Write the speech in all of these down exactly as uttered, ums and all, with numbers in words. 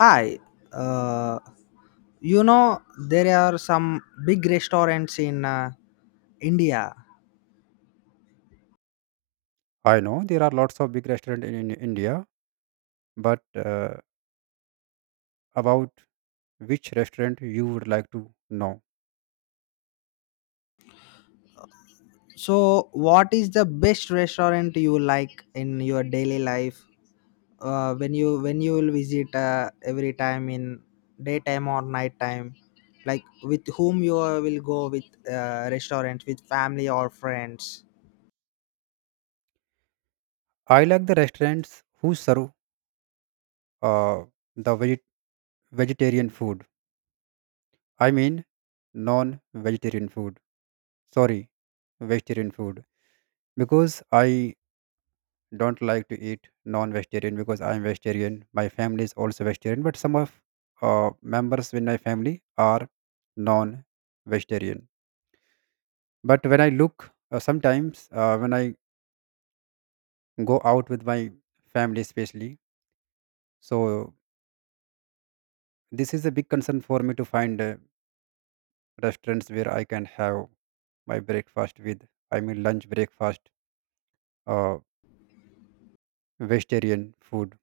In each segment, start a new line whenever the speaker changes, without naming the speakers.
Hi, uh, you know there are some big restaurants in uh, India.
I know there are lots of big restaurants in, in India, but uh, about which restaurant you would like to know?
So, what is the best restaurant you like in your daily life uh, when you when you will visit uh, every time in daytime or nighttime? Like with whom you will go with, uh, restaurant with family or friends?
I like the restaurants who serve uh, the veget- vegetarian food. I mean, non-vegetarian food. Sorry, vegetarian food. Because I don't like to eat non-vegetarian because I'm vegetarian. My family is also vegetarian, but some of uh, members in my family are non-vegetarian. But when I look, uh, sometimes, uh, when I go out with my family especially, so this is a big concern for me to find uh, restaurants where I can have my breakfast with, I mean lunch, breakfast, uh, vegetarian food.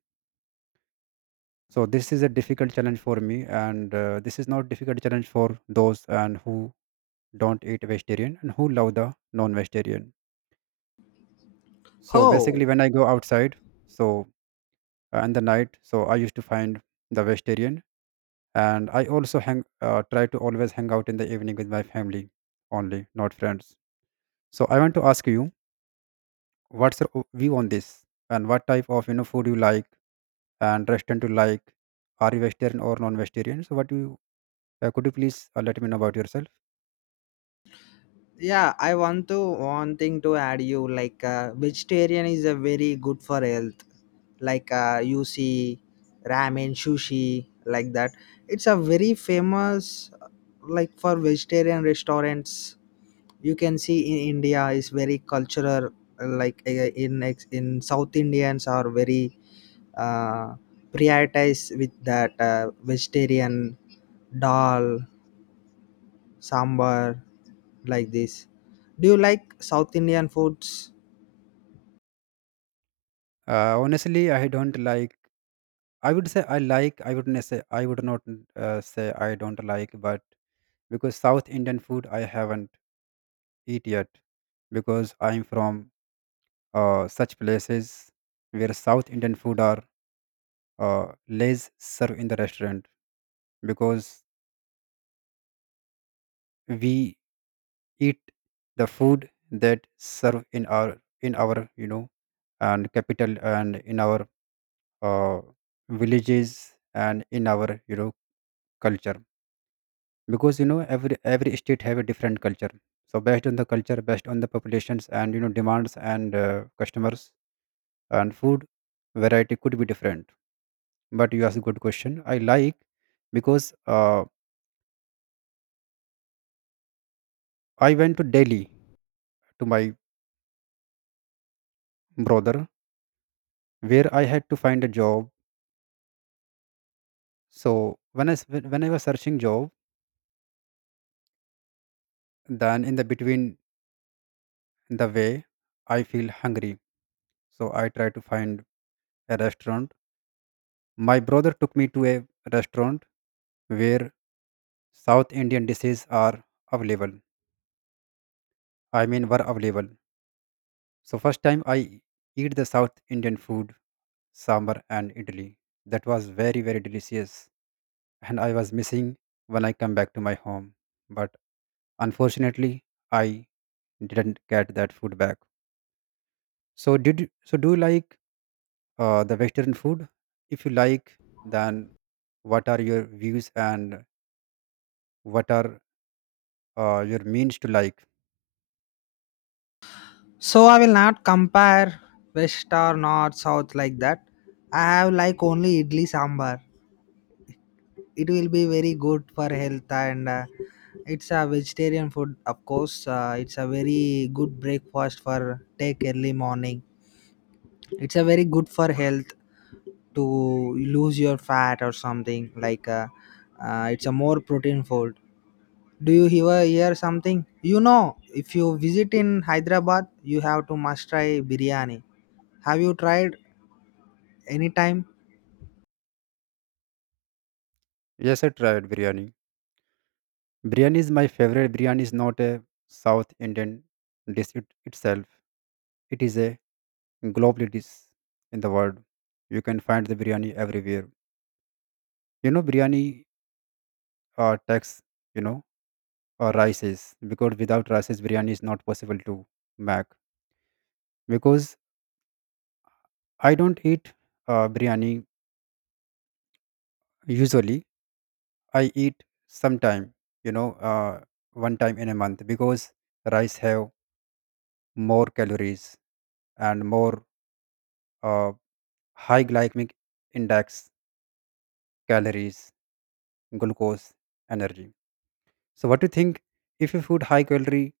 So this is a difficult challenge for me, and uh, this is not difficult challenge for those and who don't eat vegetarian and who love the non-vegetarian. So basically
How?
when I go outside, so uh, in the night, so I used to find the vegetarian, and I also hang, uh, try to always hang out in the evening with my family only, not friends. So I want to ask you, what's your o- view on this, and what type of, you know, food you like and restaurant you like? Are you vegetarian or non-vegetarian? So what do you, uh, could you please uh, let me know about yourself?
Yeah, I want to one thing to add, you like uh, vegetarian is a very good for health, like, uh, you see ramen sushi like that. It's a very famous, uh, like for vegetarian restaurants. You can see in India is very cultural, uh, like uh, in ex- in south indians are very uh, prioritize with that, uh, vegetarian, dal, sambar, like this. Do you like South Indian foods?
Uh, honestly, I don't like, I would say I like, I wouldn't say I would not uh, say I don't like, but because South Indian food I haven't eat yet, because I'm from uh, such places where South Indian food are uh, less served in the restaurant, because we eat the food that serve in our, in our you know and capital, and in our uh, villages, and in our, you know, culture. Because you know, every every state have a different culture. So based on the culture, based on the populations and, you know, demands and uh, customers, and food variety could be different. But you asked a good question. I like, because uh, I went to Delhi to my brother, where I had to find a job. So when I s- when I was searching job, then in the between the way, I feel hungry. So I try to find a restaurant. My brother took me to a restaurant where South Indian dishes are available. I mean, were available. So first time I eat the South Indian food, sambar and idli. That was very very delicious, and I was missing when I come back to my home. But unfortunately, I didn't get that food back. So did you- so? Do you like uh, the Western food? If you like, then what are your views, and what are uh, your means to like?
So I will not compare West or North South like that. I have like only idli sambar. It will be very good for health, and uh, it's a vegetarian food of course. Uh, it's a very good breakfast for take early morning. It's a very good for health to lose your fat or something like, uh, uh, it's a more protein food. Do you ever hear something? You know, if you visit in Hyderabad, you have to must try biryani. Have you tried any time?
Yes, I tried biryani. Biryani is my favorite. Biryani is not a South Indian dish, it itself. It is a global dish in the world. You can find the biryani everywhere. You know, biryani uh, takes, you know, uh, rices, because without rices, biryani is not possible to make. Because I don't eat uh, biryani usually. I eat sometime, you know, uh, one time in a month, because rice have more calories and more uh, high glycemic index, calories, glucose, energy. So what do you think, if you food high calorie,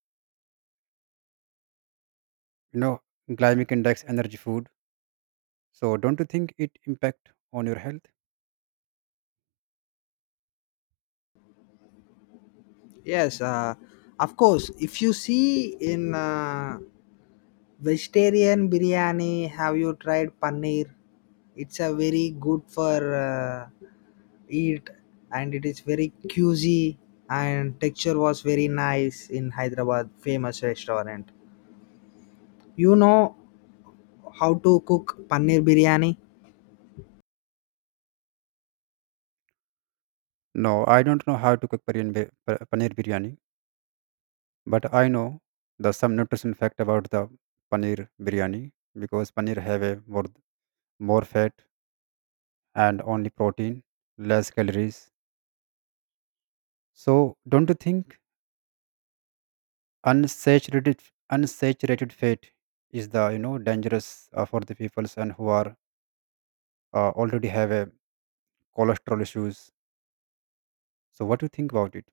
you know, glycemic index energy food? So don't you think it impact on your health?
Yes, uh, of course. If you see in, uh, vegetarian biryani, have you tried paneer? It's a very good for uh, eat, and it is very juicy, and texture was very nice in Hyderabad famous restaurant. You know how to cook paneer biryani?
No, I don't know how to cook paneer, bi- pa- paneer biryani, but I know the some nutrition fact about the paneer biryani, because paneer have a more more fat and only protein, less calories. So don't you think unsaturated unsaturated fat is the, you know, dangerous uh, for the peoples and who are uh, already have a cholesterol issues? So what do you think about it?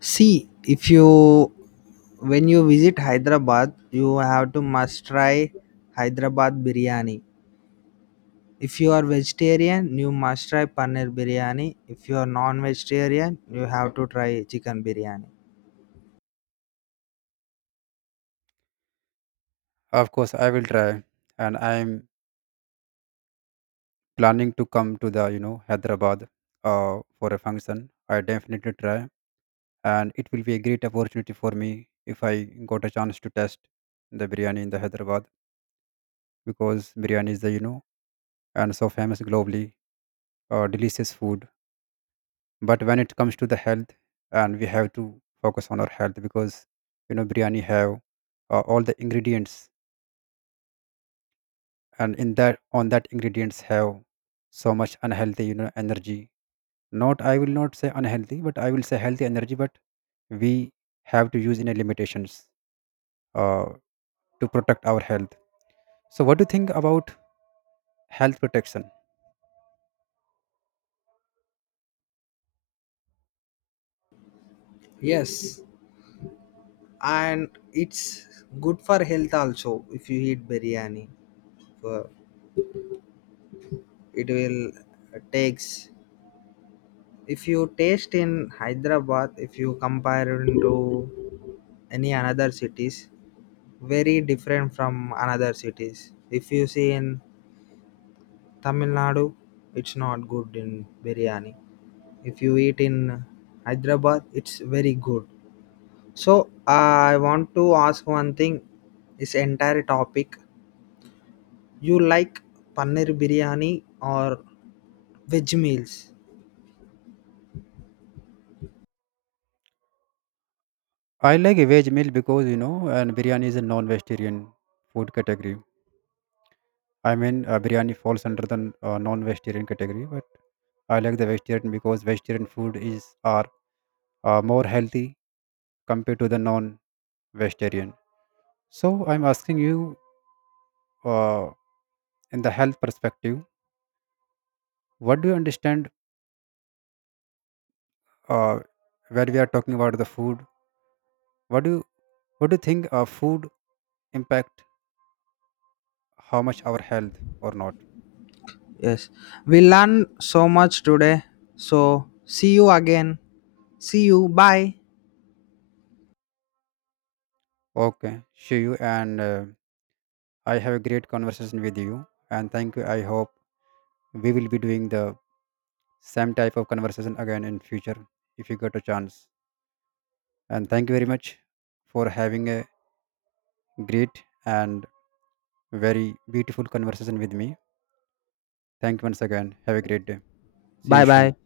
See, if you when you visit Hyderabad, you have to must try Hyderabad biryani. If you are vegetarian, you must try paneer biryani. If you are non-vegetarian, you have to try chicken biryani.
Of course, I will try, and I'm planning to come to the, you know, Hyderabad uh, for a function. I definitely try, and it will be a great opportunity for me if I got a chance to test the biryani in the Hyderabad, because biryani is the, you know, and so famous globally, uh, delicious food. But when it comes to the health, and we have to focus on our health, because you know biryani have uh, all the ingredients, and in that, on that ingredients have so much unhealthy, you know, energy, not, I will not say unhealthy, but I will say healthy energy, but we have to use in a limitations uh, to protect our health. So what do you think about health protection?
Yes, and it's good for health also. If you eat biryani, Uh, it will takes. If you taste in Hyderabad, if you compare it to any another cities, very different from another cities. If you see in Tamil Nadu, it's not good in biryani. If you eat in Hyderabad, it's very good. So I want to ask one thing. This entire topic, you like paneer biryani or veg meals?
I like a veg meal, because you know, and biryani is a non-vegetarian food category, I mean uh, biryani falls under the uh, non-vegetarian category, but I like the vegetarian, because vegetarian food is, are uh, more healthy compared to the non-vegetarian. So I'm asking you, uh, in the health perspective, what do you understand uh, when we are talking about the food? What do you, what do you think uh, food impact how much our health or not?
Yes, we learned so much today. So see you again. See you. Bye.
Okay, Shiyu, and uh, I have a great conversation with you, and thank you. I hope we will be doing the same type of conversation again in future if you get a chance. And thank you very much for having a great and very beautiful conversation with me. Thank you once again. Have a great day. Sí,
Bye.
ush,
Bye.